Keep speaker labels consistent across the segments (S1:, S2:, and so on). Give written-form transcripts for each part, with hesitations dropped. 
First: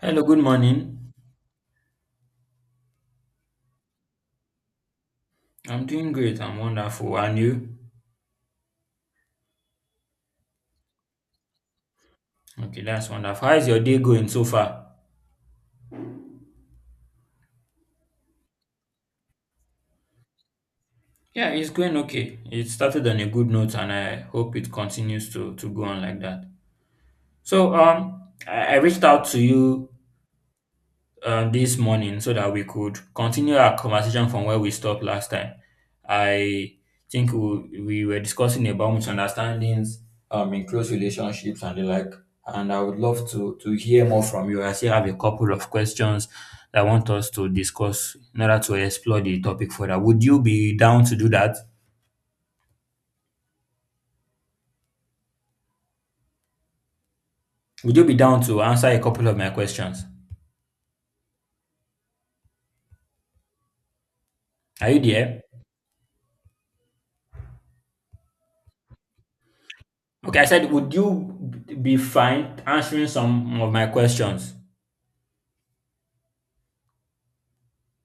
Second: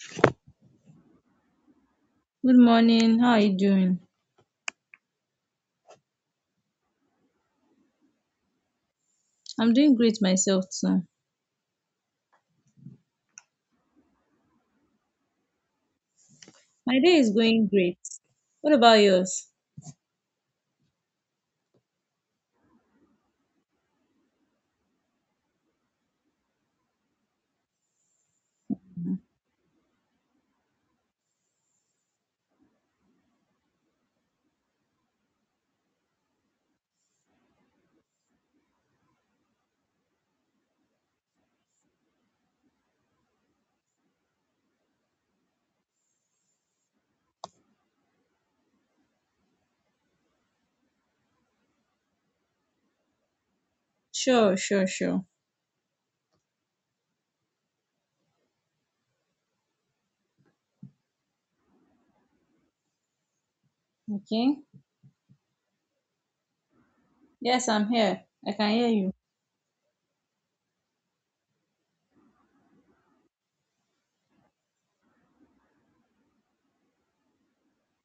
S1: Hello, good morning.
S2: Good morning. How are you doing?
S1: I'm doing great. I'm wonderful. And you?
S2: I'm doing great myself too.
S1: Okay, that's wonderful. How is your day going so far?
S2: My day is going great. What about yours?
S1: Yeah, it's going okay. It started on a good note, and I hope it continues to go on like that. So, I reached out to you this morning so that we could continue our conversation from where we stopped last time. I think we were discussing about misunderstandings in close relationships and the like. And I would love to hear more from you. I still have a couple of questions that I want us to discuss in order to explore the topic further. Would you be down to do that?
S2: Sure.
S1: Would you be down to answer a couple of my questions?
S2: Okay.
S1: Are you there?
S2: Yes, I'm here. I can hear you.
S1: Okay, I said, would you be fine answering some of my questions?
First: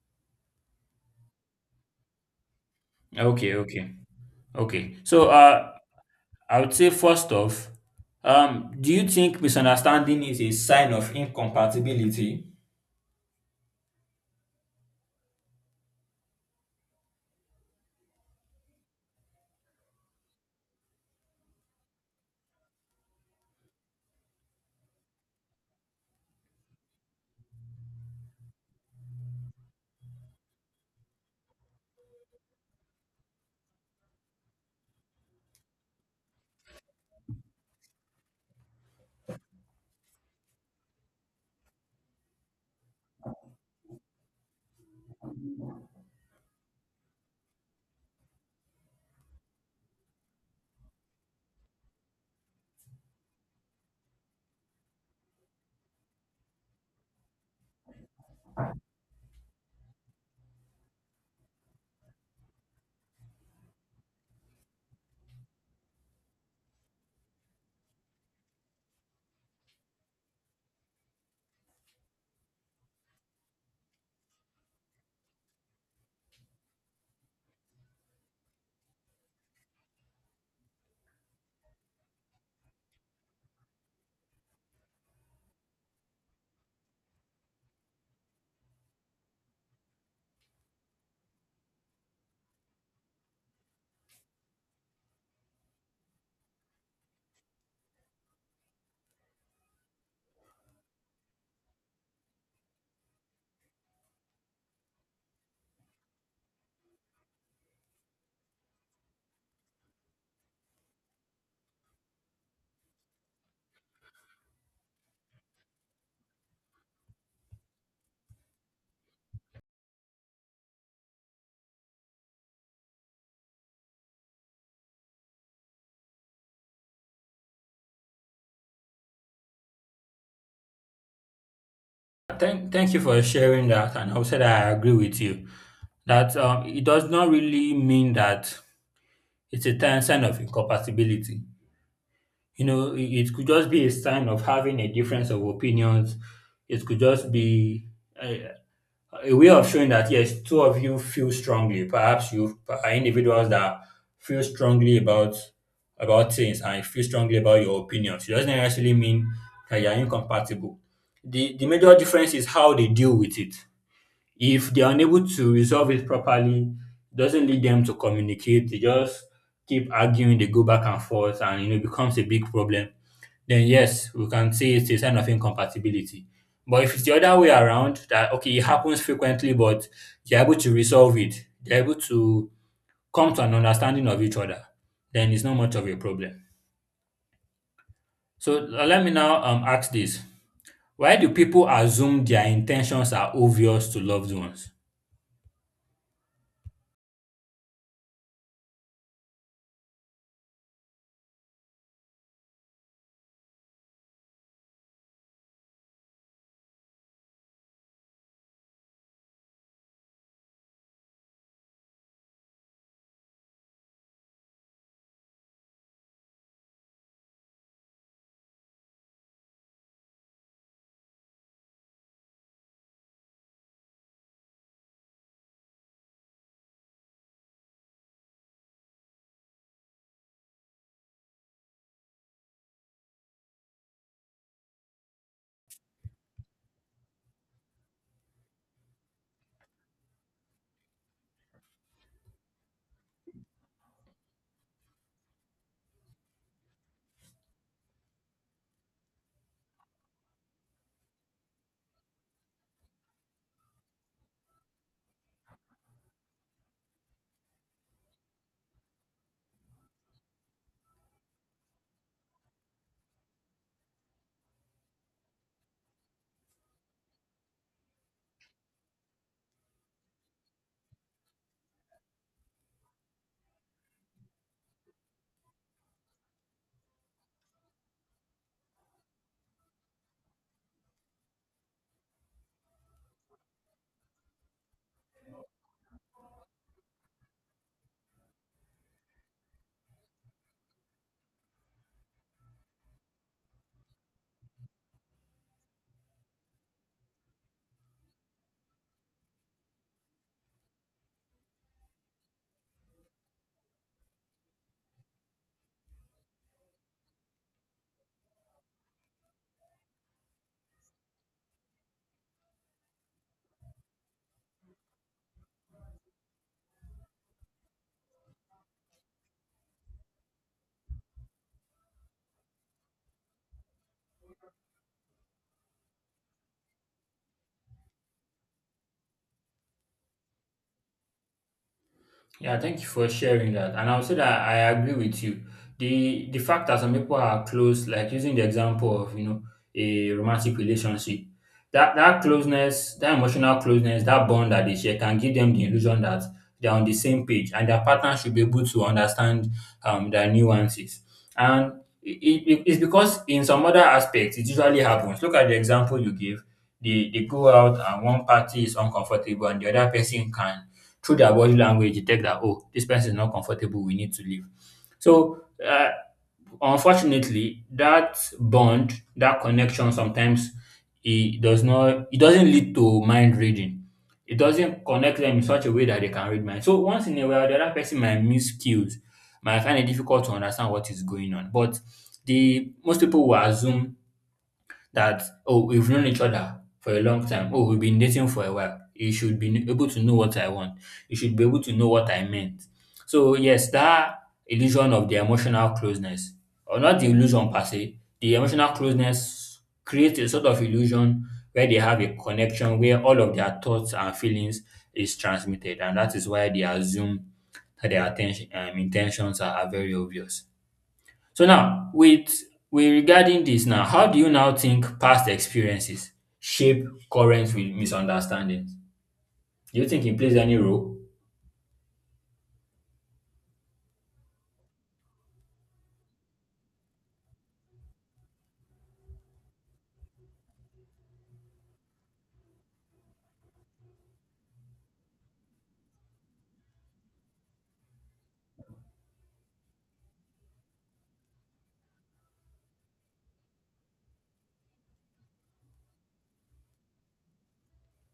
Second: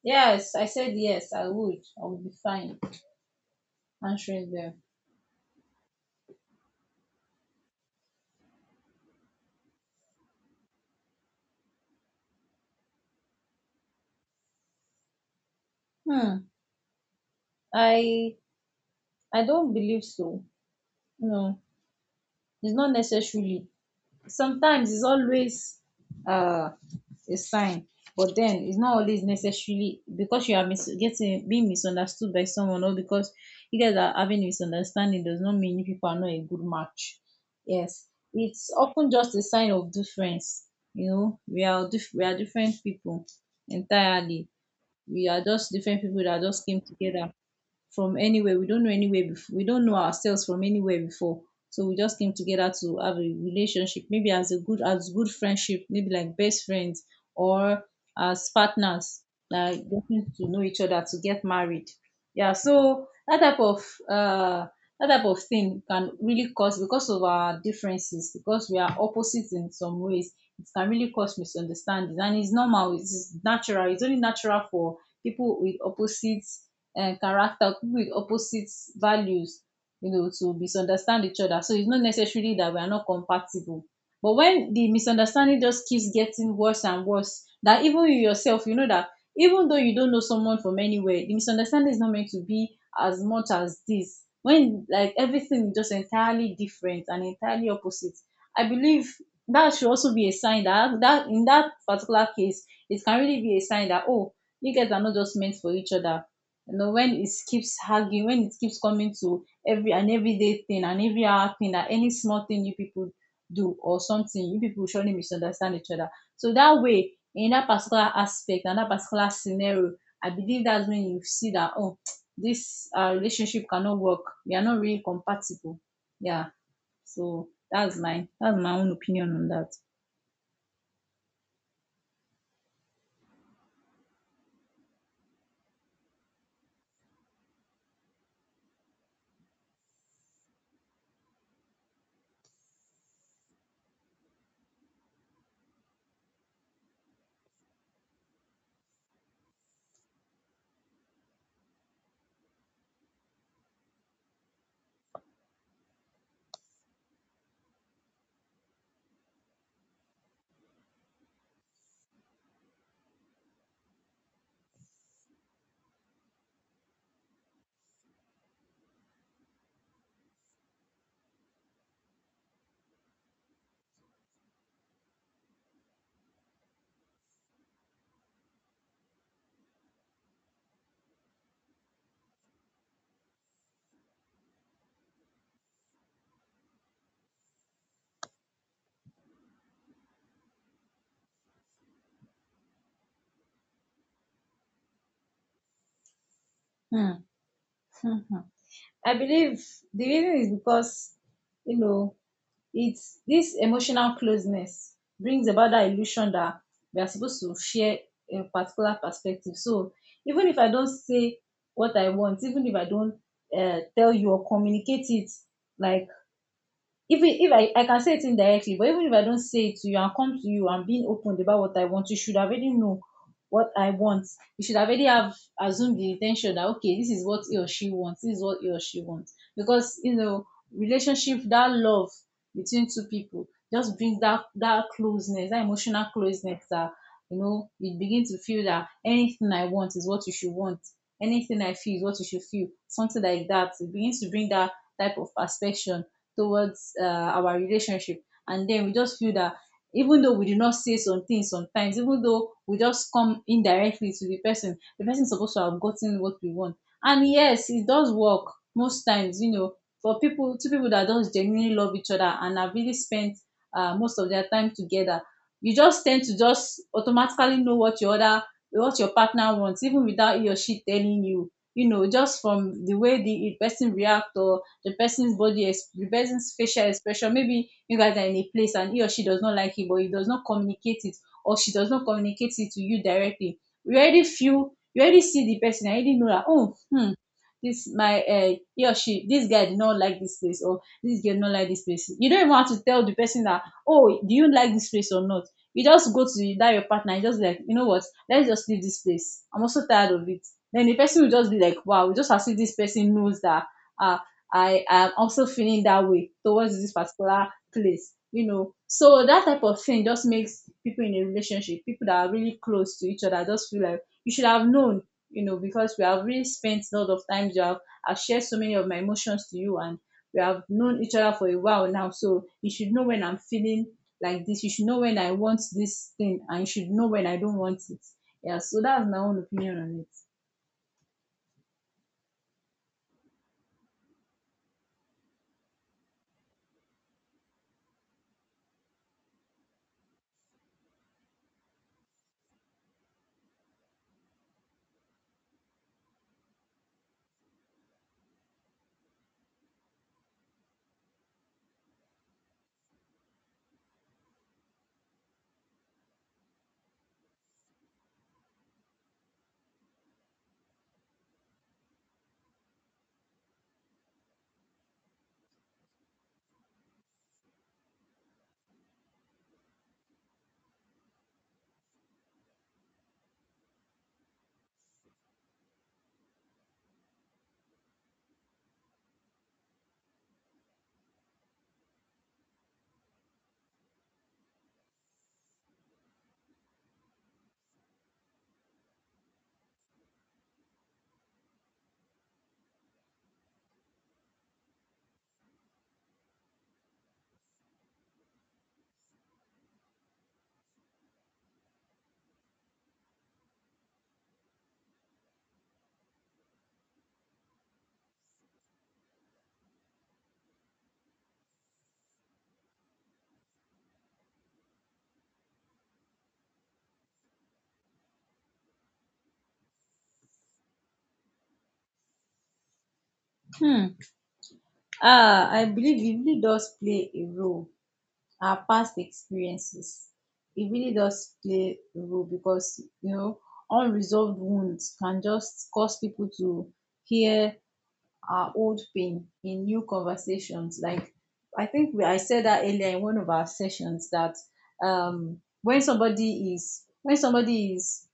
S2: Yes, I said yes, I would. I would be fine
S1: Okay, okay.
S2: answering them.
S1: Okay. So I would say first off, do you think misunderstanding is a sign of incompatibility?
S2: Hmm. I I don't believe so. No, it's not necessarily. Sometimes it's always uh, a sign, but then it's not always necessarily. Because you are getting being misunderstood by someone, or because you guys are having misunderstanding, does not mean you people are not a good match. Yes, it's often just a sign of difference. You know, we are we are different people entirely. We are just different people that just came together from anywhere. We don't know anywhere before. We don't know ourselves from anywhere before. So we just came together to have a relationship, maybe as a good friendship, maybe like best friends, or as partners, like getting to know each other to get married. Yeah, so uh that type of thing can really cause, because of our differences, because we are opposites in some ways, it can really cause misunderstandings. And it's normal, it's natural, it's only natural for people with opposites character, people with opposite values, you know, to misunderstand each other. So it's not necessarily that we are not compatible. But when the misunderstanding just keeps getting worse and worse, that even you yourself, you know that even though you don't know someone from anywhere, the misunderstanding is not meant to be as much as this. When like everything is just entirely different and entirely opposite, I believe that should also be a sign that, that in that particular case, it can really be a sign that, oh, you guys are not just meant for each other. You know, when it keeps hugging, when it keeps coming to every and everyday thing and every hour thing, that any small thing you people do or something, you people surely misunderstand each other. So that way, in that particular aspect and that particular scenario, I believe that's when you see that, oh, this relationship cannot work. We are not really compatible. Yeah. So that's my own opinion on that.
S1: Thank you for sharing that, and I would say that I agree with you. That it does not really mean that it's a sign of incompatibility. You know, it could just be a sign of having a difference of opinions. It could just be uh, a way of showing that yes, two of you feel strongly. Perhaps you are individuals that feel strongly about things and feel strongly about your opinions. It doesn't necessarily mean that you are incompatible. The major difference is how they deal with it. If they are unable to resolve it properly, it doesn't lead them to communicate. They just keep arguing. They go back and forth, and you know, it becomes a big problem, then yes, we can say it's a sign of incompatibility. But if it's the other way around, that okay, it happens frequently, but you're able to resolve it, you're able to come to an understanding of each other, then it's not much of a problem. So let me now ask this: why do people assume their intentions are obvious to loved ones?
S2: Hmm. I believe the reason is because, you know, it's this emotional closeness brings about that illusion that we are supposed to share a particular perspective. So even if I don't say what I want, even if I don't tell you or communicate it, like if it, if I, I can say it indirectly, but even if I don't say it to you and come to you and being open about what I want, you should already know what I want. You should already have assumed the intention that, okay, this is what he or she wants, this is what he or she wants. Because, you know, relationship, that love between two people just brings that closeness, that emotional closeness that, you know, you begin to feel that anything I want is what you should want. Anything I feel is what you should feel. Something like that. It begins to bring that type of perspective towards our relationship, and then we just feel that even though we do not say some things sometimes, even though we just come indirectly to the person, the person is supposed to have gotten what we want. And yes, it does work most times, you know, for people, two people that just genuinely love each other and have really spent most of their time together. You just tend to just automatically know what your other what your partner wants, even without he or she telling you, you know, just from the way the person react, or the person's body, the person's facial expression. Maybe you guys are in a place and he or she does not like it, but he does not communicate it, or she does not communicate it to you directly. You already feel, you already see the person, I already know that, oh, hmm, this my he or she, this guy did not like this place, or this girl did not like this place. You don't even want to tell the person that, oh, do you like this place or not. You just go to that your partner and just like, you know what, let's just leave this place, I'm also tired of it. Then the person will just be like, wow, just as if this person knows that uh I am also feeling that way towards this particular place, you know. So that type of thing just makes people in a relationship, people that are really close to each other, just feel like you should have known, you know, because we have really spent a lot of times. You have, I've shared so many of my emotions to you, and we have known each other for a while now. So you should know when I'm feeling like this. You should know when I want this thing, and you should know when I don't want it. Yeah. So that's my own opinion on it.
S1: Yeah, thank you for sharing that. And I would say that I agree with you. The fact that some people are close, like using the example of, you know, a romantic relationship, that that closeness, that emotional closeness, that bond that they share can give them the illusion that they're on the same page and their partner should be able to understand their nuances. And it, it's because in some other aspects it usually happens. Look at the example you give. They go out and one party is uncomfortable, and the other person can, through their body language, detect that oh, this person is not comfortable, we need to leave. So uh, unfortunately, that bond, that connection sometimes, it doesn't lead to mind reading. It doesn't connect them in such a way that they can read mind, so once in a while the other person might miss cues, might find it difficult to understand what is going on. But the most people will assume that oh, we've known each other for a long time, oh, we've been dating for a while, you should be able to know what I want, you should be able to know what I meant. So yes, that illusion of the emotional closeness, or not the illusion per se, the emotional closeness creates a sort of illusion where they have a connection, where all of their thoughts and feelings is transmitted, and that is why they assume that their attention intentions are very obvious. So now with regarding this now, how do you now think past experiences shape current misunderstandings? Do you think it plays any role?
S2: Hmm. Ah, I believe it really does play a role, our past experiences. It really does play a role, because, you know, unresolved wounds can just cause people to hear our old pain in new conversations. Like, I think I said that earlier in one of our sessions that when somebody is when somebody is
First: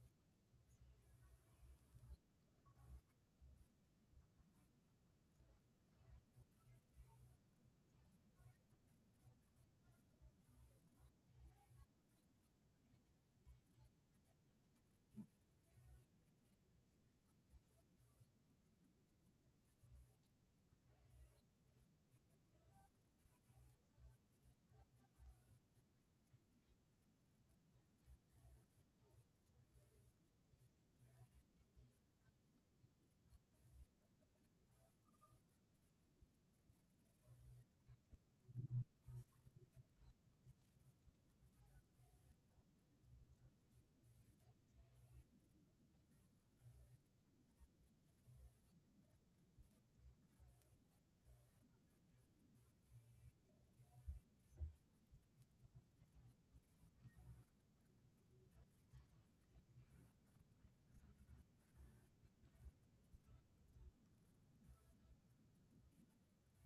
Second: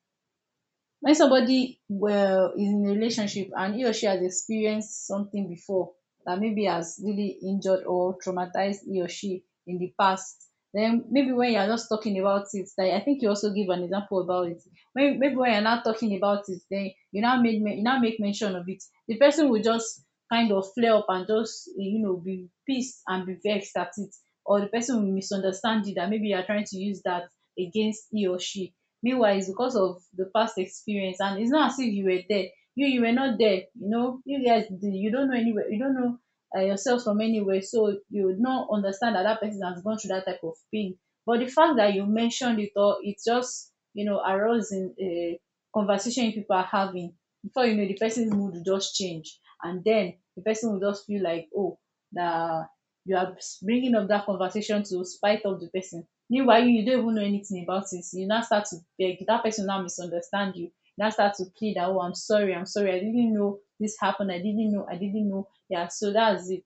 S2: when somebody, well, is in a relationship and he or she has experienced something before that maybe has really injured or traumatized he or she in the past, then maybe when you are just talking about it, like, I think you also give an example about it, when maybe when you're not talking about it, then you now you now make mention of it, the person will just kind of flare up and just, you know, be pissed and be vexed at it, or the person will misunderstand you that maybe you are trying to use that against he or she. Meanwhile, it's because of the past experience, and it's not as if you were there. You you were not there, you know. You guys, you don't know anywhere, you don't know yourself from anywhere, so you would not understand that that person has gone through that type of pain. But the fact that you mentioned it all, it just, you know, arose in a conversation people are having, before you know, the person's mood will just change, and then the person will just feel like, oh, that you are bringing up that conversation to spite of the person. Meanwhile, you don't even know anything about it. So you now start to beg. That person now misunderstand you. Now start to plead that, oh, I'm sorry, I'm sorry. I didn't know this happened. I didn't know. I didn't know. Yeah, so that's it.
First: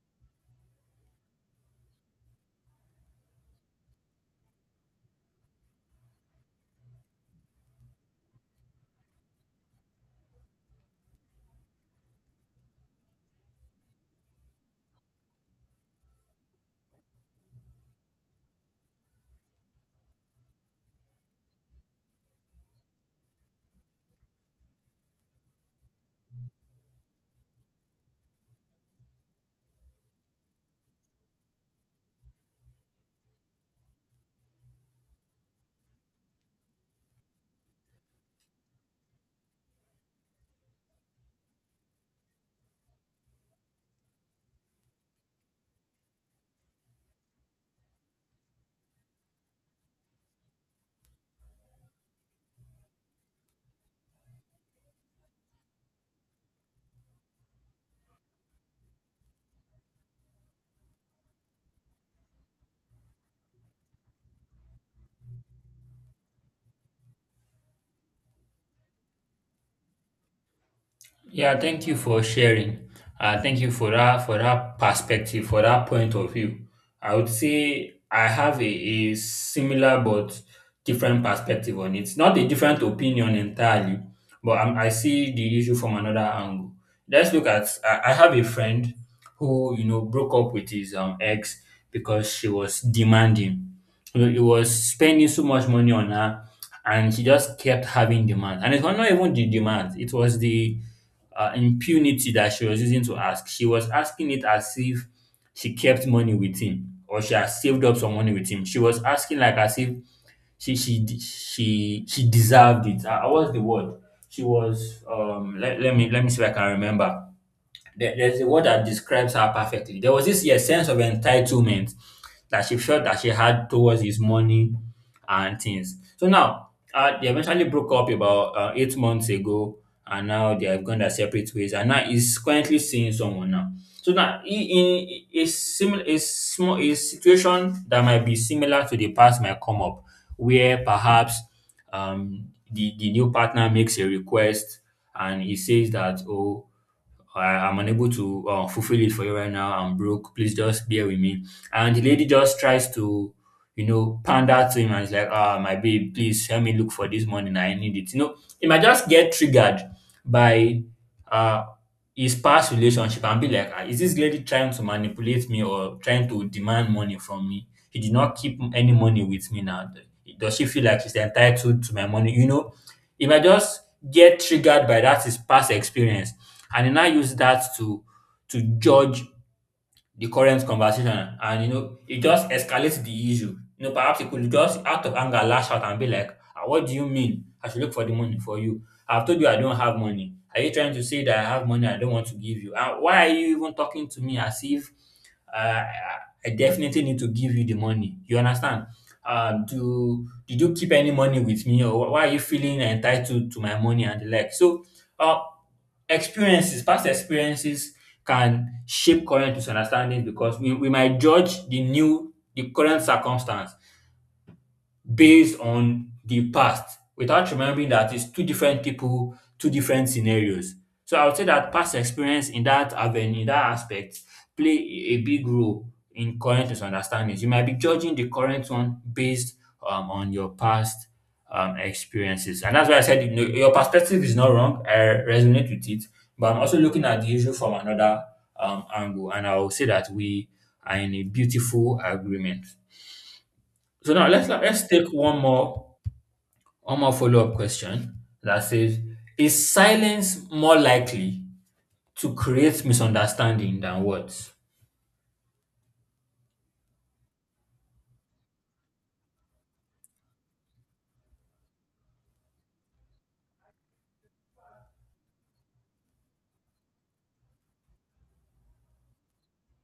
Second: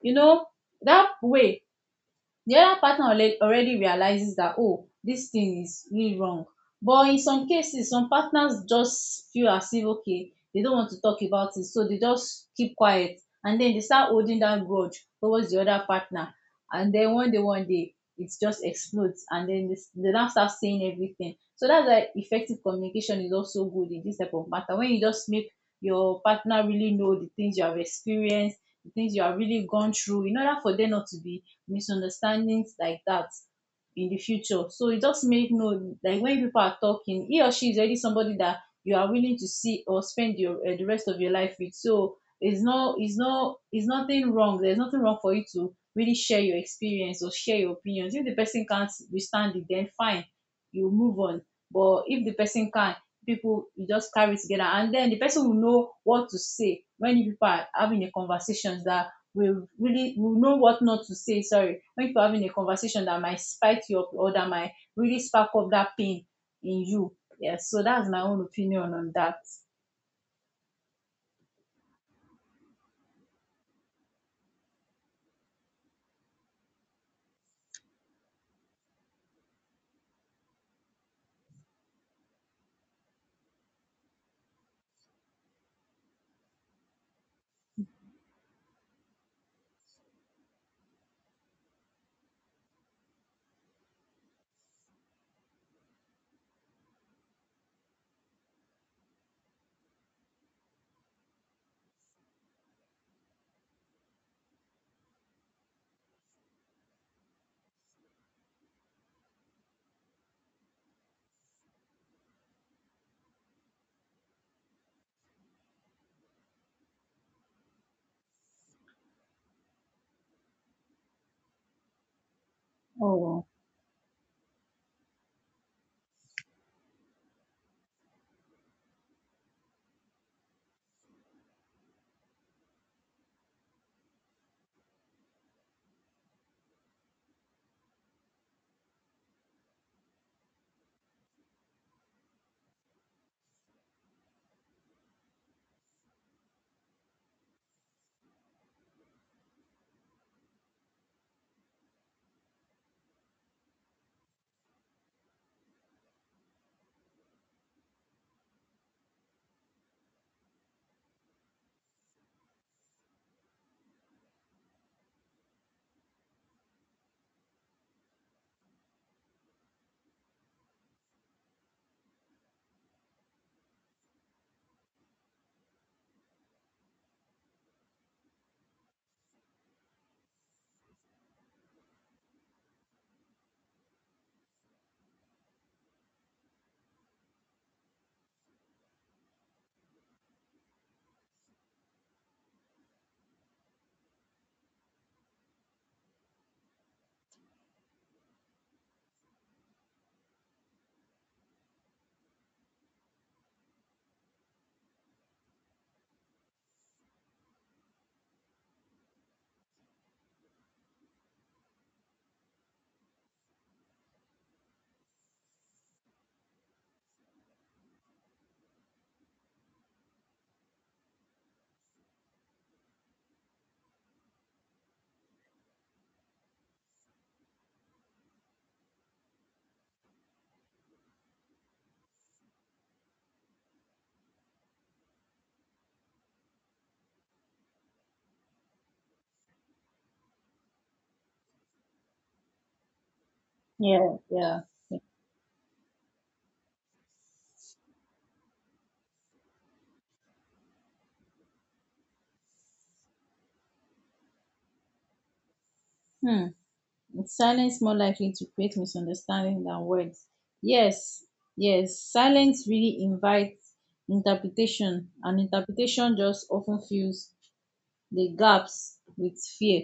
S2: You know, that way, the other partner already realizes that, oh, this thing is really wrong. But in some cases, some partners just feel as if, okay, they don't want to talk about it, so they just keep quiet, and then they start holding that grudge towards the other partner, and then one day, one day, it just explodes, and then they now start saying everything. So that's why effective communication is also good in this type of matter, when you just make your partner really know the things you have experienced, the things you have really gone through, in order for them not to be misunderstandings like that in the future. So it just make no, like when people are talking, he or she is already somebody that you are willing to see or spend your the rest of your life with. So it's it's nothing wrong. There's nothing wrong for you to really share your experience or share your opinions. If the person can't withstand it, then fine, you move on. But if the person can, people you just carry together, and then the person will know what to say when you people are having a conversations that will know what not to say. Sorry, when people are having a conversation that might spite you up or that might really spark up that pain in you. Yes, so that's my own opinion on that.
S1: Yeah, thank you for sharing. Thank you for that, for that perspective, for that point of view. I would say I have a similar but different perspective on it. Not a different opinion entirely, but I see the issue from another angle. Let's look at I have a friend who, broke up with his ex because she was demanding. He was spending so much money on her, and she just kept having demands. And it was not even the demands; it was the impunity that she was using to ask. She was asking it as if she kept money with him or she has saved up some money with him. She was asking like as if she she de- she deserved it. What's the word? She was. Let me see if I can remember. There's a word that describes her perfectly. There was this, yeah, sense of entitlement that she felt that she
S2: Oh,
S1: had towards his money and things. So now, they eventually broke up about 8 months ago, and now they have gone their separate ways. And now he's currently seeing someone now. So now, he- in a situation that might be similar to the past might come up, where perhaps um, the new partner makes a request, and he says that oh, I'm unable to fulfill it for you right now. I'm broke. Please just bear with me. And the lady just tries to, you know, pander to him and is like, ah, my babe, please help me look for this money. Nah, I need it. You know, he might just get triggered by uh, his past relationship and be like, ah, is this lady trying to manipulate me or trying to demand money from me? He did not keep any money with me now. Does she feel like she's entitled to my money? You know, he might just get triggered by that, his past experience, and he now use that to judge the current conversation, and you know, it just escalates the issue. You know, perhaps he could just, out of anger, lash out and be like, ah, what do you mean? I should look for the money for you. I've told you I don't have money. Are you trying to say that I have money I don't want to give you? And why are you even talking to me as if uh, I definitely need to give you the money? You understand? Do did you keep any money with me, or why are you feeling entitled to my money and the like? So, uh, experiences, past experiences, can shape current misunderstandings because we might judge the current circumstance based on the past without remembering that it's two different people, two different scenarios. So I would say that past experience in that avenue, in that aspect, play a big role in current misunderstandings. You might be judging the current one based on your past experiences. And that's why I said, you know, your perspective is not wrong. I resonate with it. But I'm also looking at the issue from another angle. And I will say that we are in a beautiful agreement. So
S2: yeah,
S1: now, let's
S2: yeah.
S1: let's take one more on my follow-up question that says, is silence more likely to create misunderstanding than words?
S2: Hmm. Silence more likely to create misunderstanding than words. Yes, yes. Silence really invites interpretation, and interpretation just often fills the gaps with fear.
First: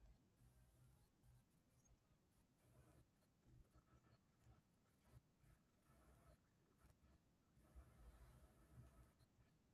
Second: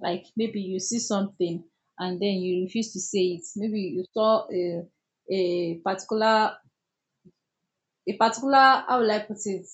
S2: Like maybe you see something and then you refuse to say it. Maybe you saw a particular, a particular, how will I put it,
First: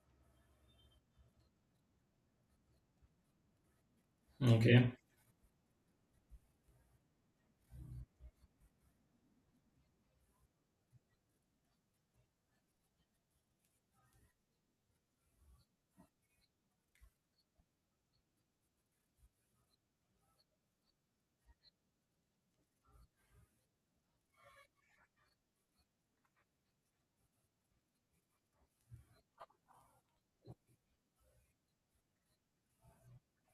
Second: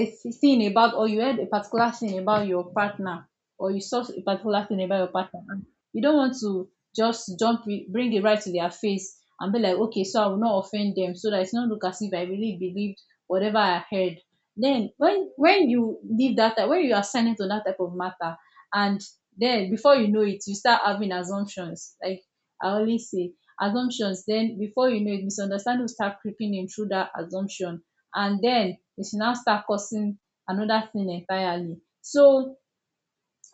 S2: a thing about, or you heard a particular thing about your partner, or you saw a particular thing
S1: Okay.
S2: about your partner, and you don't want to just jump it, bring it right to their face and be like, okay, so I will not offend them so that it's not look as if I really believed whatever I heard. Then when you leave that type, when you are silent on that type of matter, and then before you know it you start having assumptions. Like I always say, assumptions, then before you know it misunderstanding will start creeping in through that assumption, and den e now start causing anoda tin entirely. So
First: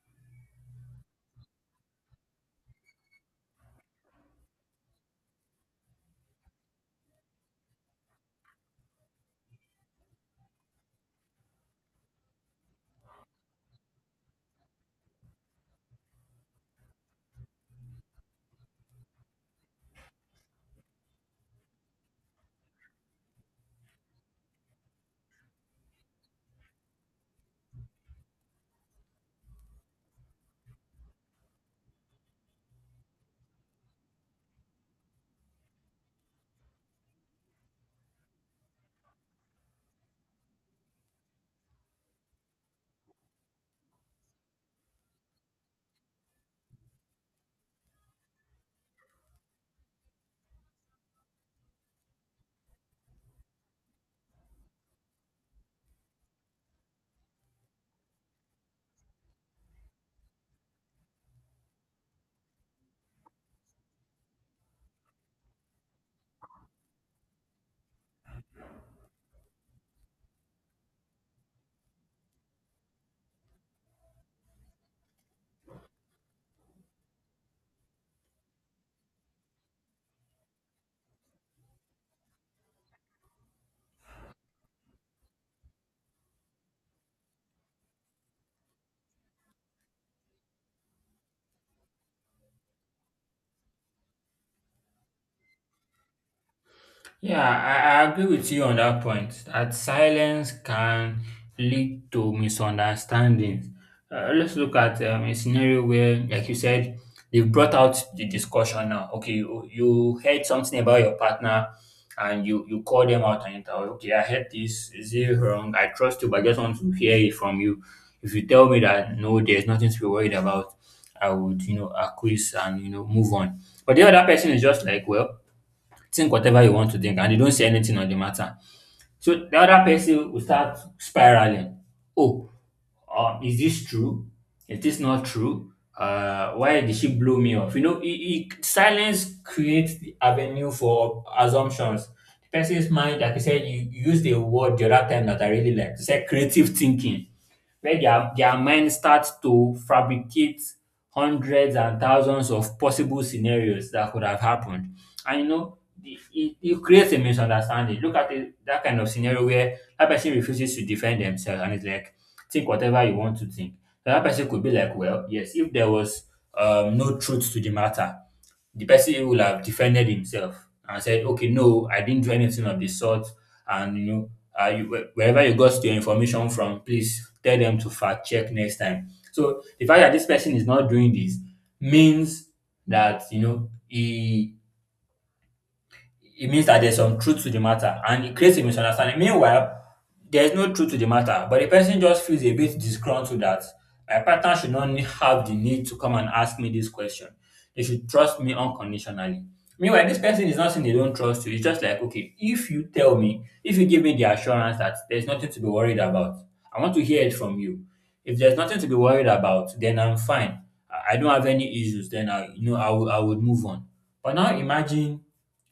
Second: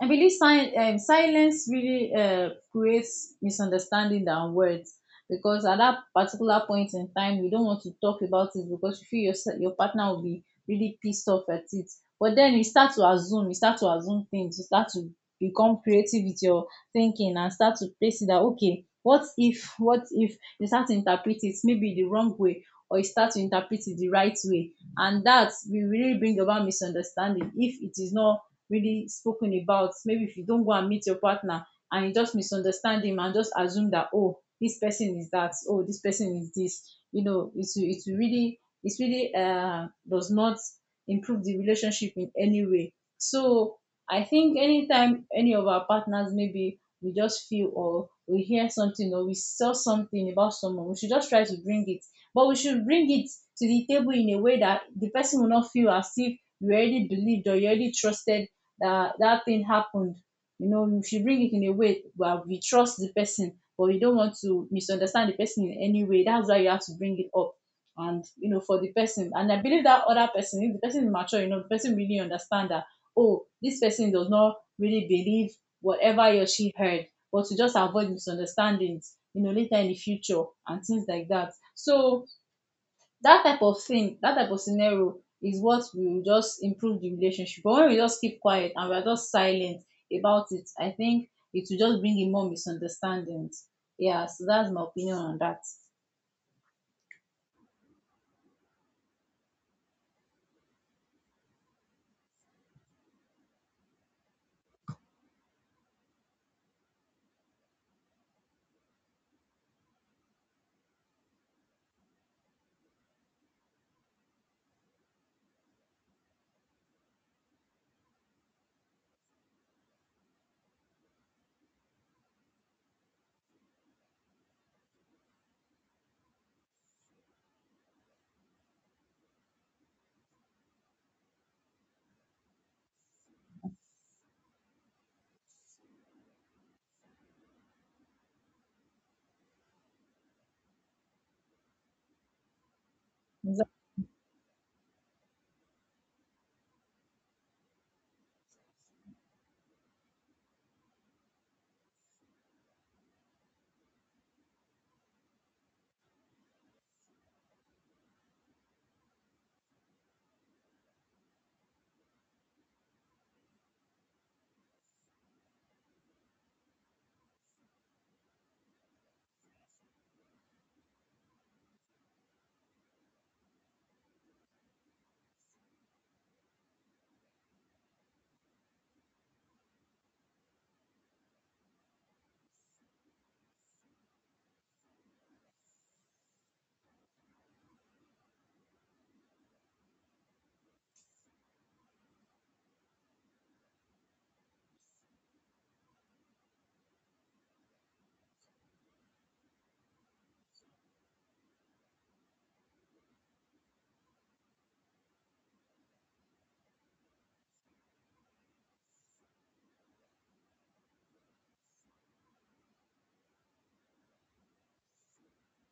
S2: I believe silence really creates misunderstanding than words, because at that particular point in time, you don't want to talk about it because you feel your partner will be really pissed off at it. But then you start to assume, you start to assume things, you start to become creative with your thinking, and start to place it that, okay, what if you start to interpret it maybe the wrong way, or you start to interpret it the right way? And that will really bring about misunderstanding if it is not really spoken about. Maybe if you don't go and meet your partner and you just misunderstand him and just assume that, oh, this person is that, oh, this person is this, you know, it's really it's really does not improve the relationship in any way. So I think anytime any of our partners, maybe we just feel or we hear something or we saw something about someone, we should just try to bring it. But we should bring it to the table in a way that the person will not feel as if you already believed or you already trusted that that thing happened. You know, you should bring it in a way where we trust the person, but we don't want to misunderstand the person in any way. That's why you have to bring it up. And you know, for the person, and I believe that other person, if the person is mature, you know, the person really understand that. Oh, this person does not really believe whatever he or she heard, but to just avoid misunderstandings, you know, later in the future and things like that. So that type of thing, that type of scenario is what will just improve the relationship. But when we just keep quiet and we are just silent about it, I think it will just bring in more misunderstandings. Yeah, so that's my opinion on that.
S1: Yeah, I agree with you on that point that silence can lead to misunderstandings. Let's look at a scenario where, like you said, they've brought out the discussion now. Okay, you heard something about your partner, and you call them out on it. Oh, okay, I heard this. Is it wrong? I trust you, but I just want to hear it from you. If you tell me that no, there's nothing to be worried about, I would, you know, acquiesce and, you know, move on. But the other person is just like, well, think whatever you want to think, and they don't say anything on the matter. So the other person will start spiraling. Oh, is this true? Is this not true? Why did she blow me off? You know, silence creates the avenue for assumptions. The person's mind, like you
S2: Is
S1: said,
S2: that-
S1: you used a word the other time that I really liked. You said creative thinking, where their mind starts to fabricate hundreds and thousands of possible scenarios that could have happened, and you know, it creates a misunderstanding. Look at it, that kind of scenario where that person refuses to defend themselves and it's like, think whatever you want to think. So that person could be like, well, yes, if there was no truth to the matter, the person will have defended himself and said, okay, no, I didn't do anything of the sort. And, you know, wherever you got your information from, please tell them to fact check next time. So the fact that this person is not doing this means that, he it means that there's some truth to the matter, and it creates a misunderstanding. Meanwhile, there's no truth to the matter, but the person just feels a bit disgruntled that my partner should not have the need to come and ask me this question. They should trust me unconditionally. Meanwhile, this person is not saying they don't trust you. It's just like, okay, if you tell me, if you give me the assurance that there's nothing to be worried about, I want to hear it from you. If there's nothing to be worried about, then I'm fine. I don't have any issues. Then I I will, I would move on. But now imagine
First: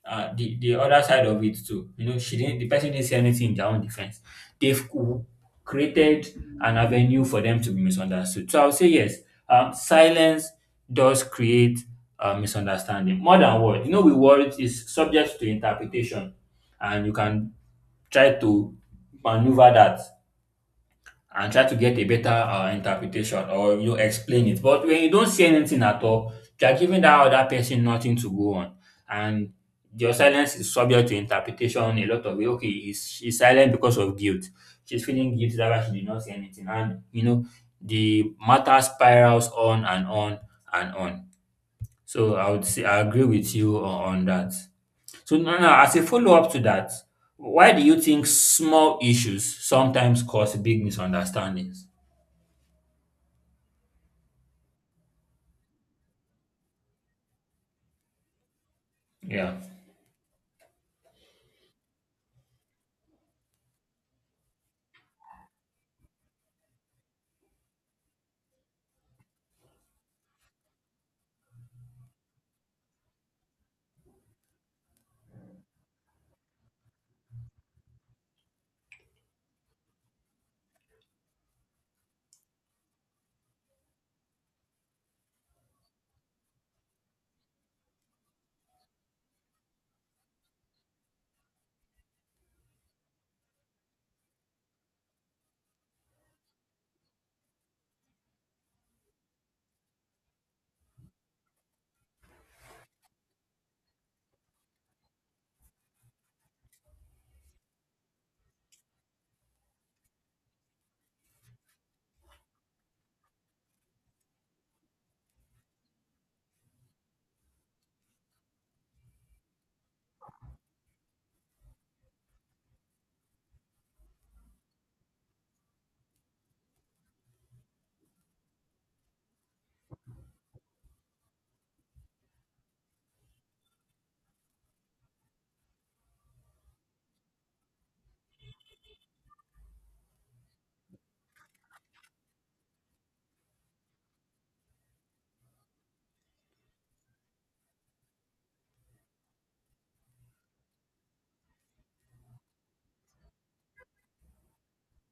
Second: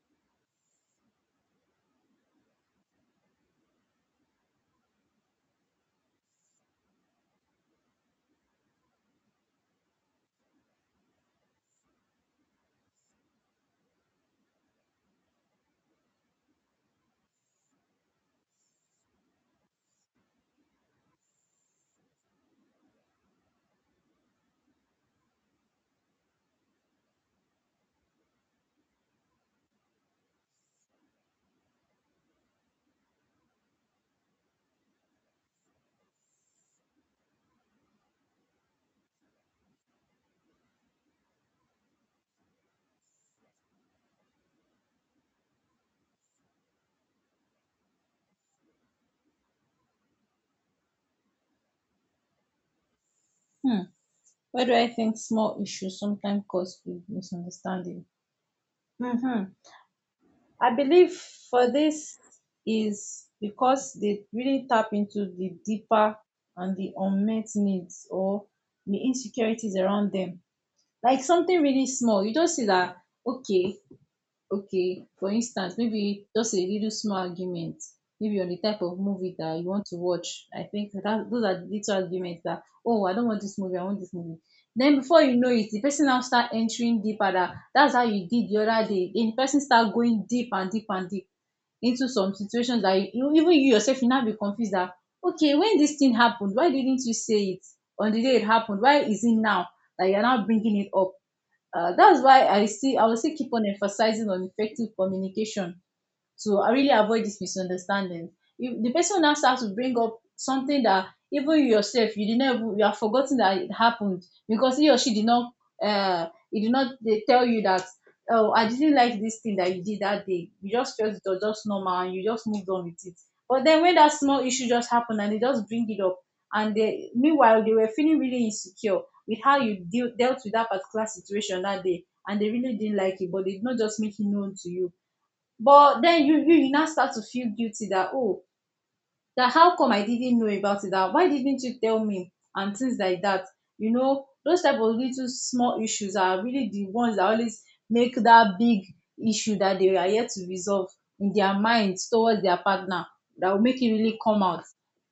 S1: the other side of it too. You know, she didn't. The person didn't say anything in their own defense. They've c- created an avenue for them to be misunderstood. So I would say yes. Silence does create misunderstanding more than words. You know, with words is subject to interpretation, and you can try to maneuver that and try to get a better interpretation or, you know, explain it. But when you don't see anything at all, you are giving that other person nothing to go on, and your silence is subject to interpretation. A lot of it. Okay, is she's silent because of guilt? She's feeling guilty that why she did not say anything, and you know the matter spirals on and on and on. So I would say I agree with you on that. So now, as a follow up to that, why do you think small issues sometimes cause big misunderstandings?
S2: hmm. Why do I think small issues sometimes cause big misunderstanding? Hmm.
S1: Yeah,
S2: I believe for this is because they really tap into the deeper and the unmet needs, or the insecurities around them. Like something really small, you just see that, okay okay, for instance, maybe just a little small argument, maybe on the type of movie that you want to watch. I think that those are the little arguments that, oh, I don't want this movie, I want this movie. Then before you know it, the person now start entering deeper, that that's how you did the other day. Then the person start going deep and deep and deep into some situations that even you yourself, you now be confused that, okay, when this thing happened, why didn't you say it on the day it happened? Why is it now that you're now bringing it up? That's why I see I will still keep on emphasizing on effective communication, so I really avoid this misunderstanding. If the person now starts to bring up something that even you yourself you did not, even you have forgotten that it happened because he or she did not, he did not, they tell you that, oh, I didn't like this thing that you did that day. You just felt it was just normal and you just moved on with it. But then when that small issue just happened and they just bring it up, and they, meanwhile, they were feeling really insecure with how dealt with that particular situation that day, and they really didn't like it but they did not just make it known to you. But then you now start to feel guilty that, oh, that how come I didn't know about it, that why didn't you tell me and things like that. You know, those type of little small issues are really the ones that always make that big issue that they are yet to resolve in their minds towards their partner, that will make it really come out.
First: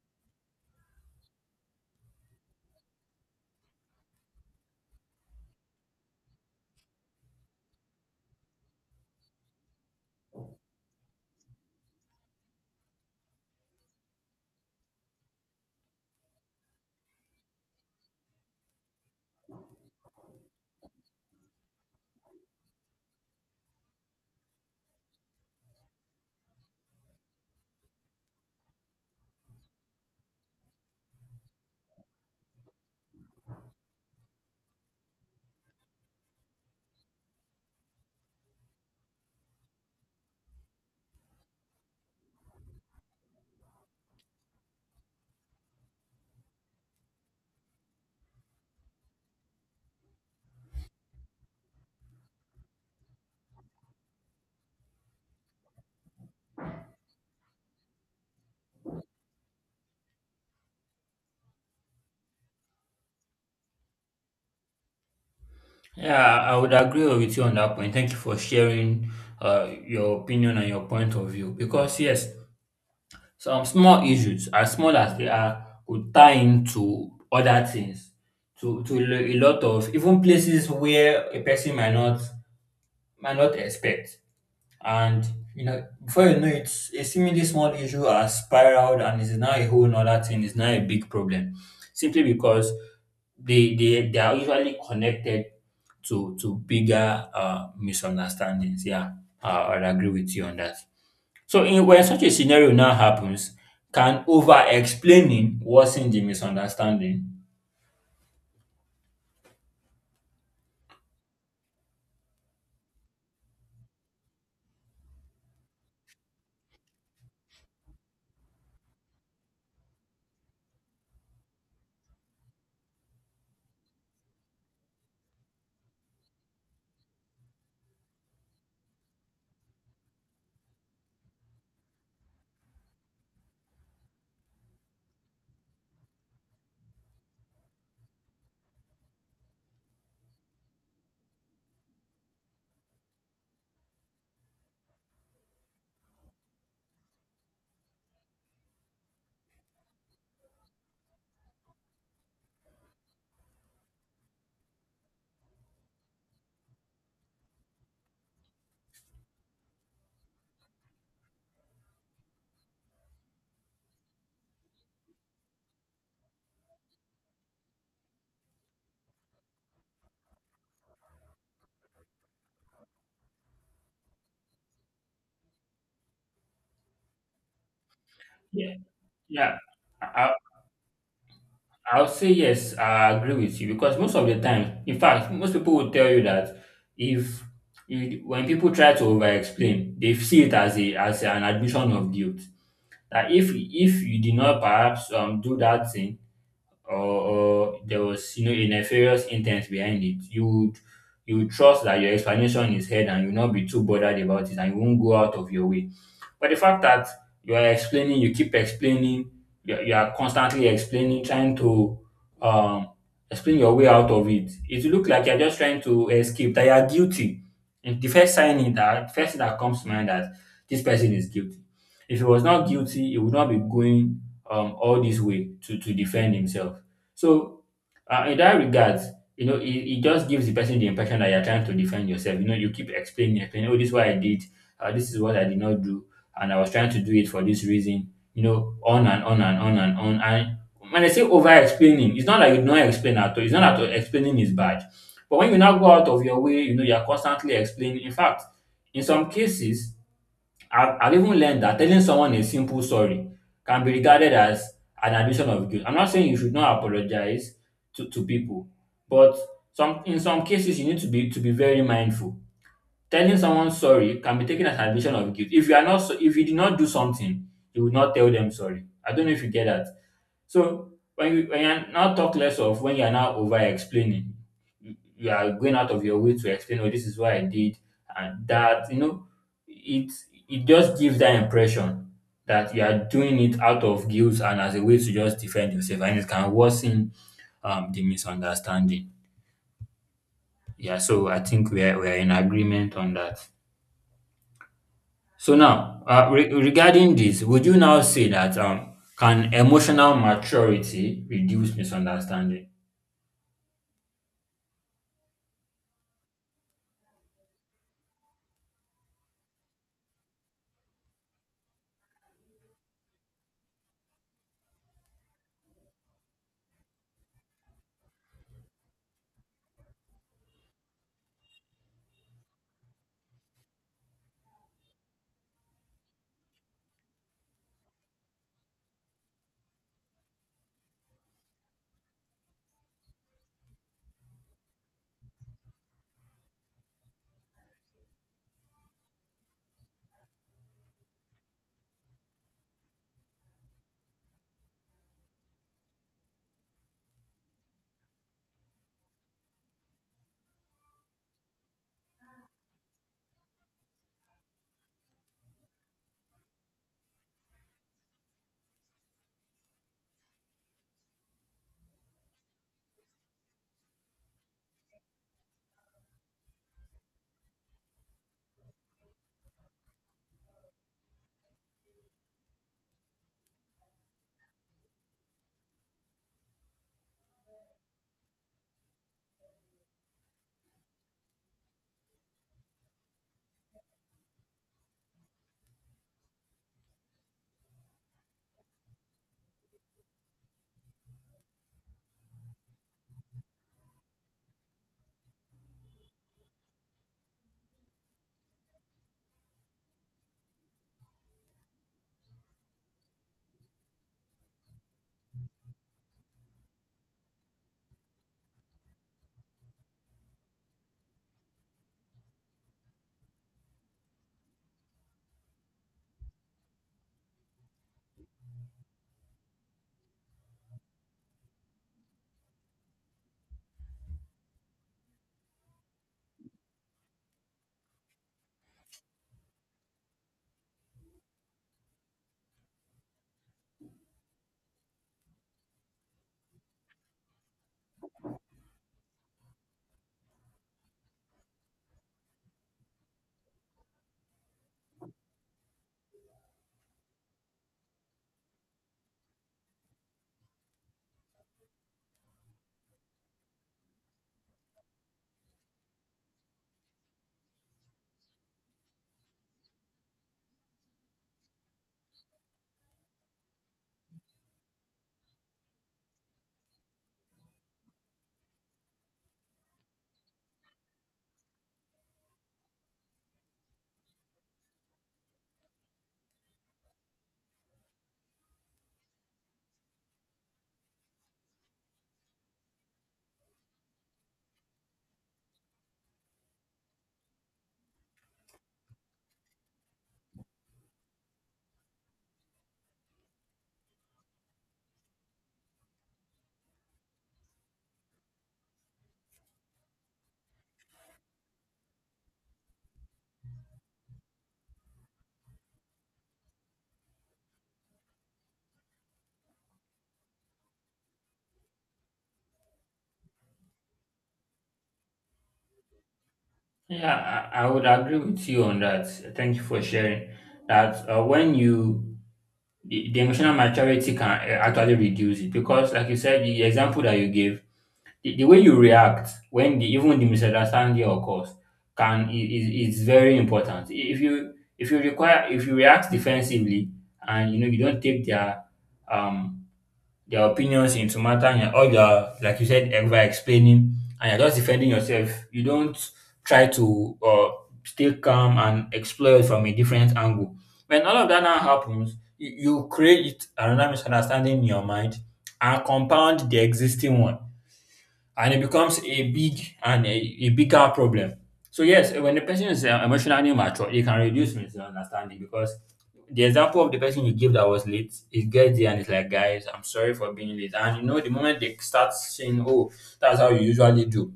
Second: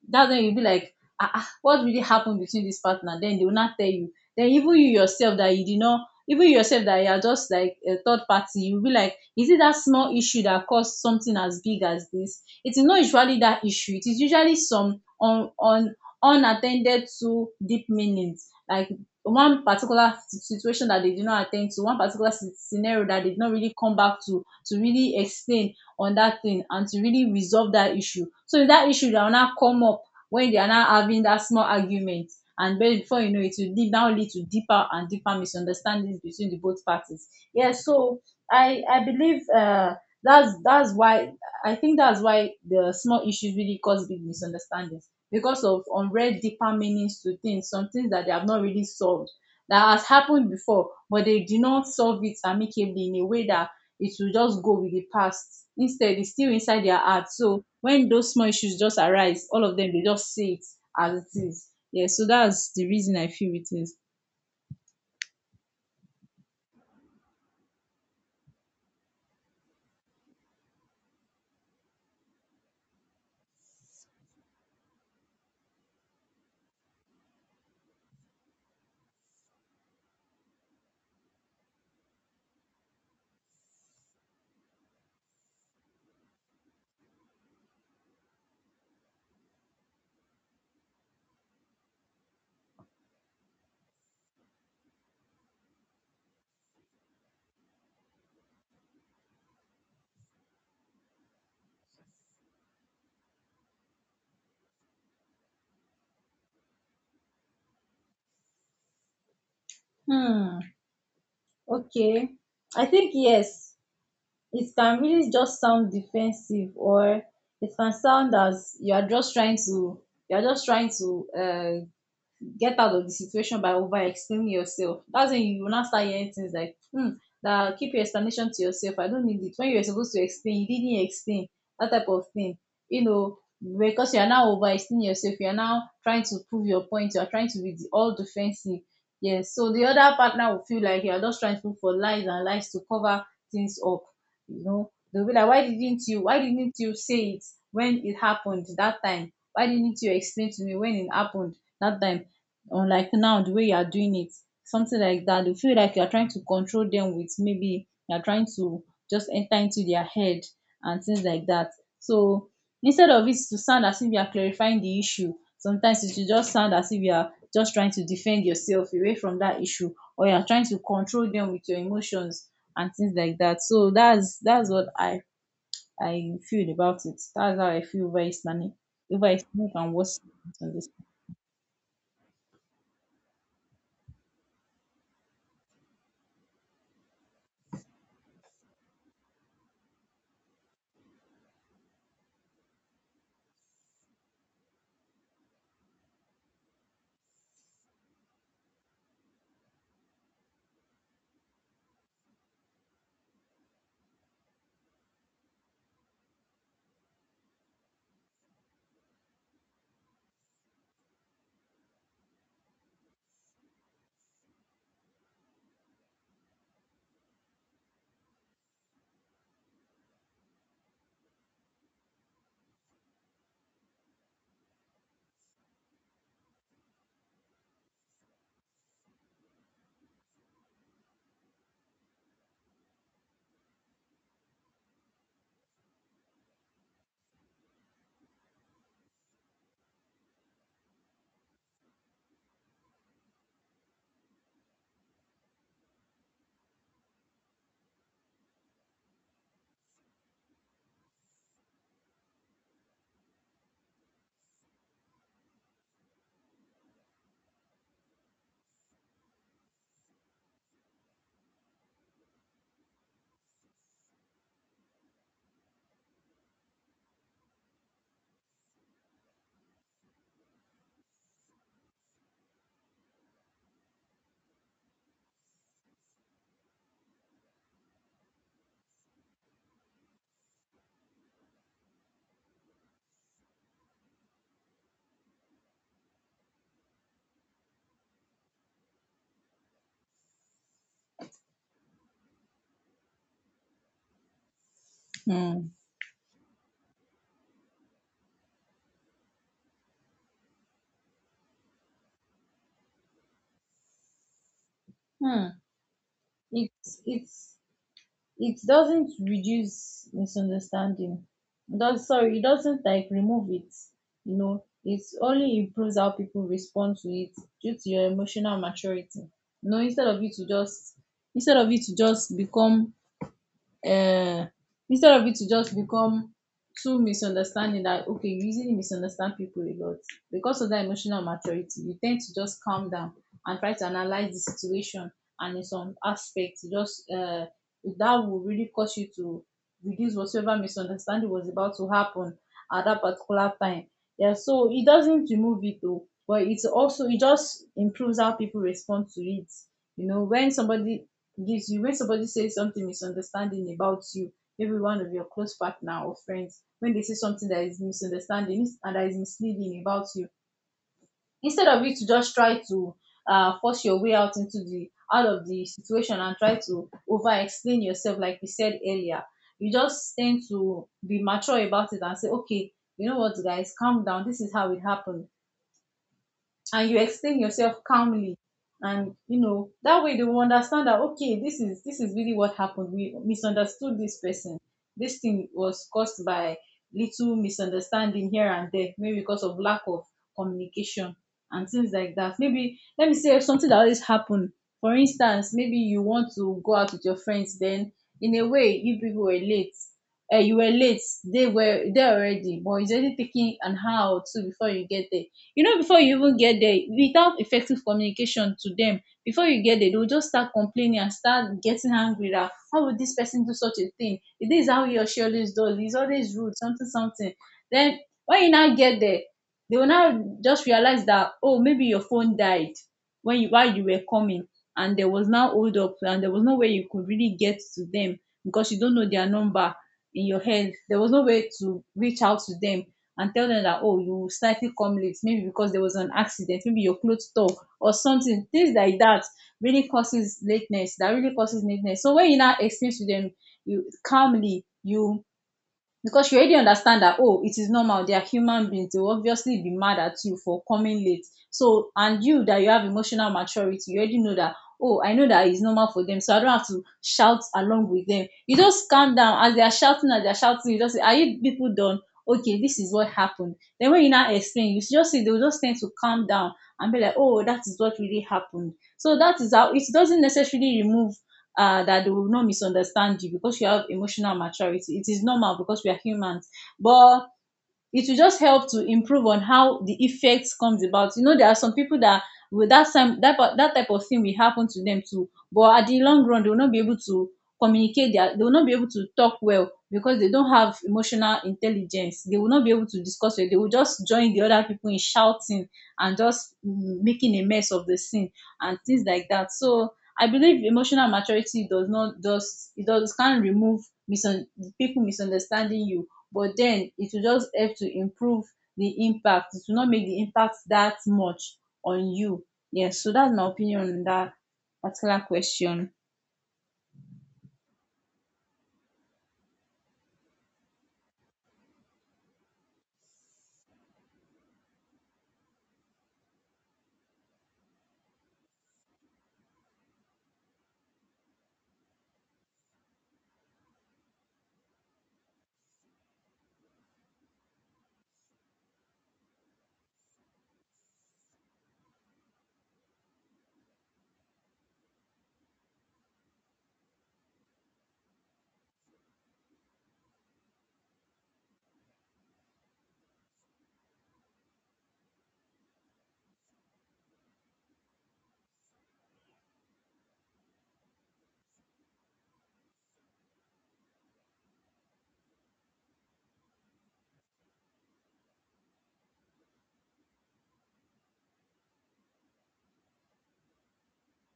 S2: That's when you'll be like, ah, ah, what really happened between this partner? Then they will not tell you. Then even you yourself that you did not, even you yourself that you are just like a third party, you'll be like, is it that small issue that caused something as big as this? It is not usually that issue. It is usually some unattended to deep meanings, like one particular situation that they did not attend to, one particular scenario that they did not really come back to really explain on that thing and to really resolve that issue. So that issue that will now come up when they are now having that small argument. And then before you know it, will deep now lead to deeper and deeper misunderstandings between the both parties. Yeah, so I believe that's why, I think that's why the small issues really cause big misunderstandings, because of unread deeper meanings to things, some things that they have not really solved that has happened before, but they do not solve it amicably in a way that it will just go with the past. Instead, it's still inside their heart. So when those small issues just arise, all of them, they just see it as it is. Yeah, so that's the reason I feel it is.
S1: yeah, I would agree with you on that point. Thank you for sharing your opinion and your point of view. Because yes, some small issues, as small as they are, could tie into other things, to a lot of even places where a person might not expect. And you know, before you know it, a seemingly small issue has spiraled and is now a whole other thing, is now a big problem. Simply because they are usually connected to bigger misunderstandings. Yeah, uh, I'll agree with you on that. So when such a scenario now happens, can over explaining worsen the misunderstanding?
S2: Hmm. Okay. I think yes. It can really just sound defensive, or it can sound as you are just trying to, you are just trying to get out of the situation by over explaining yourself. That's when you will not start hearing things like, hmm, that keep your explanation to yourself. I don't need it. When you're supposed to explain, you didn't explain. That type of thing. You know, because you are now over explaining yourself, you are now trying to prove your point, you are trying to be all defensive. Yes. So the other partner will feel like you are just trying to look for lies and lies to cover things up. You know, they'll be like, why didn't you why didn't you say it when it happened that time? Why didn't you explain to me when it happened that time, unlike now the way you are doing it? Something like that. They feel like you are trying to control them with, maybe you are trying to just enter into their head and things like that. So instead of it to sound as if you are clarifying the issue, sometimes it will just sound as if you are just trying to defend yourself away from that issue, or you are trying to control them with your emotions and things like that. So that's what I feel about it. That's how I feel over islamic,
S1: Yeah,
S2: over
S1: yeah.
S2: islamic, and what's
S1: I
S2: on this.
S1: I will say yes, I agree with you because most of the time, in fact, most people will tell you that if you, when people try to over-explain, they see it as a as an admission of guilt. That if you did not perhaps do that thing, or there was you know a nefarious intent behind it, you would trust that your explanation is heard and you'll not be too bothered about it and you won't go out of your way. But the fact that you are explaining, you keep explaining, you are constantly explaining, trying to um, explain your way out of it, it will look like you're just trying to escape, that you are guilty. And the first sign in that, first thing that comes to mind that this person is guilty. If he was not guilty, he would not be going all this way to defend himself. So, in that regard, you know, it just gives the person the impression that you're trying to defend yourself. You know, you keep explaining, explaining, oh, this is what I did, this is what I did not do, and I was trying to do it for this reason, you know, on and on and on and on. And when I say over explaining, it's not like you don't explain at all. It's not at all explaining is bad. But when you now go out of your way, you know, you're constantly explaining. In fact, in some cases, I've even learned that telling someone a simple sorry can be regarded as an admission of guilt. I'm not saying you should not apologize to people, but some in some cases you need to be very mindful. Telling someone sorry can be taken as an admission of guilt. If you are not so, if you did not do something, you would not tell them sorry. I don't know if you get that. So when you when you're now talk less of when you're now over explaining you are going out of your way to explain, oh, this is what I did, and that, you know, it it just gives that impression that you are doing it out of guilt and as a way to just defend yourself, and it can worsen the misunderstanding. Yeah, so I think we are in agreement on that. So
S2: Hmm.
S1: now, regarding this, would you now say that can emotional maturity reduce misunderstanding?
S2: Hmm. It's it doesn't reduce misunderstanding, it does, sorry, it doesn't like remove it. You know, it only improves how people respond to it. Due to your emotional maturity, you know, instead of you to just, instead of you to just become um instead of it to just become too misunderstanding, that okay, you easily misunderstand people a lot. Because of that emotional maturity, you tend to just calm down and try to analyze the situation, and in some aspects just that will really cause you to reduce whatsoever misunderstanding was about to happen at that particular time. Yeah, so it doesn't remove it though, but it's also, it just improves how people respond to it. You know, when somebody gives you when somebody says something misunderstanding about you, maybe one of your close partner or friends, when they say something that is misunderstanding and that is misleading about you, instead of you to just try to force your way out into the, out of the situation, and try to over explain yourself like we said earlier, you just tend to be mature about it and say, okay, you know what, guys, calm down, this is how it happened. And you explain yourself calmly, and you know, that way they will understand that, okay, this is, this is really what happened, we misunderstood this person, this thing was caused by little misunderstanding here and there, maybe because of lack of communication and things like that. Maybe let me say something that always happen. For instance, maybe you want to go out with your friends, then in a way you people were late. You were late, they were there already, but it's only taking an hour or two before you get there. You know, before you even get there without effective communication to them, before you get there, they will just start complaining and start getting angry that, how would this person do such a thing, this how he or she always does, he's always rude, something something. Then when you now get there, they will now just realize that, oh, maybe your phone died when, you while you were coming, and there was now hold up, and there was no way you could really get to them because you don't know their number in your head, there was no way to reach out to them and tell them that, oh, you slightly come late, maybe because there was an accident, maybe your clothes tore or something, things like that really causes lateness, that really causes lateness. So when you now explain to them, you calmly, you, because you already understand that, oh, it is normal, they are human beings, they will obviously be mad at you for coming late. So and you that you have emotional maturity, you already know that, oh, I know that it's normal for them, so I don't have to shout along with them. You just calm down. As they are shouting as they are shouting, you just say, are you people done? Okay, this is what happened. Then when you now explain, you just see they will just tend to calm down and be like, oh, that is what really happened. So that is how it doesn't necessarily remove, that they will not misunderstand you because you have emotional maturity. It is normal because we are humans. But it will just help to improve on how the effects comes about. You know, there are some people that with that time that, that type of thing will happen to them too, but at the long run they will not be able to communicate their, they will not be able to talk well because they don't have emotional intelligence, they will not be able to discuss well, they will just join the other people in shouting and just making a mess of the scene and things like that. So I believe emotional maturity does not just, it does can remove misun- people misunderstanding you, but then it will just help to improve the impact, it will not make the impact that much on you. Yes, so that's my opinion on that particular question.
S1: Yeah, I would agree with you on that. Thank you for sharing that. When you the emotional maturity can actually reduce it because, like you said, the example that you gave, the way you react when the, even the misunderstanding occurs can is very important. If you require if you react defensively and you know you don't take um their opinions into matter and all your like you said ever explaining and you're just defending yourself you don't try to stay calm and explore it from a different angle when all of that now happens, you create another misunderstanding in your mind and compound the existing one, and it becomes a big and a bigger problem. So yes, when the person is emotionally mature, it can reduce misunderstanding because the example of the person you give that was late, it gets there and it's like, guys, I'm sorry for being late. And you know, the moment they start saying, oh, that's how you usually do,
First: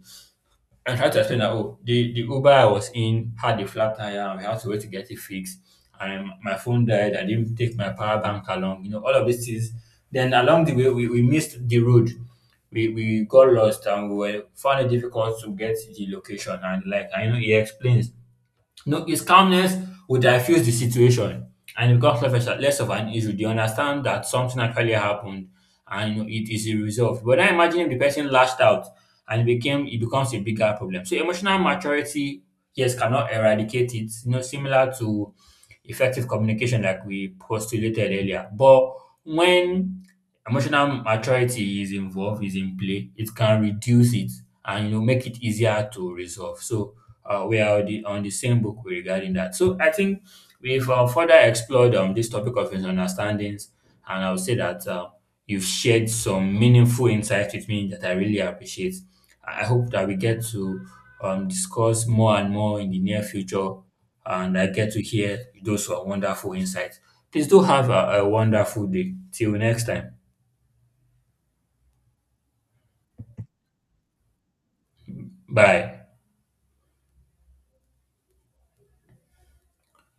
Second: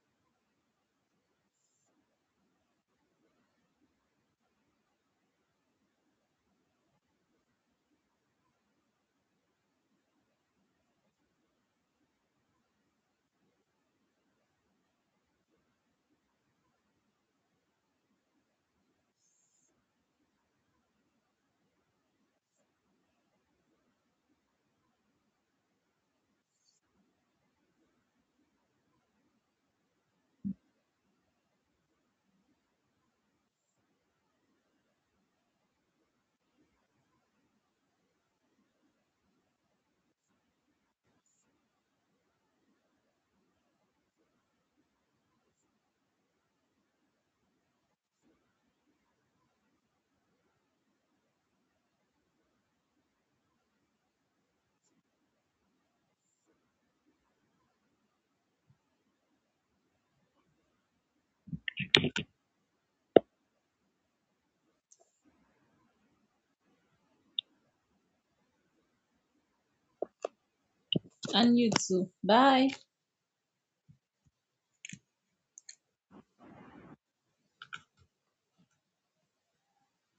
S1: I tried to explain that oh the Uber I was in had a flat tire and we had to wait to get it fixed and my phone died. I didn't take my power bank along, you know, all of these things. Then along the way we missed the road. We got lost and we were found it difficult to get the location and like I know he explains no, his calmness would diffuse the situation and it becomes less of, less of an issue. They understand that something actually happened and you know, it is resolved. But now imagine if the person lashed out and it becomes a bigger problem. So emotional maturity, yes, cannot eradicate it. You know, similar to effective communication, like we postulated earlier. But when emotional maturity is in play, it can reduce it and you know make it easier to resolve. So we are on the same book regarding that. So I think we've further explored this topic of misunderstandings, and I would say that you've shared some meaningful insights with me that I really appreciate. I hope that we get to discuss more and more in the near future and I get to hear those were wonderful insights. Please do have a wonderful day. Till next time.
S2: And you too, bye.
S1: Bye.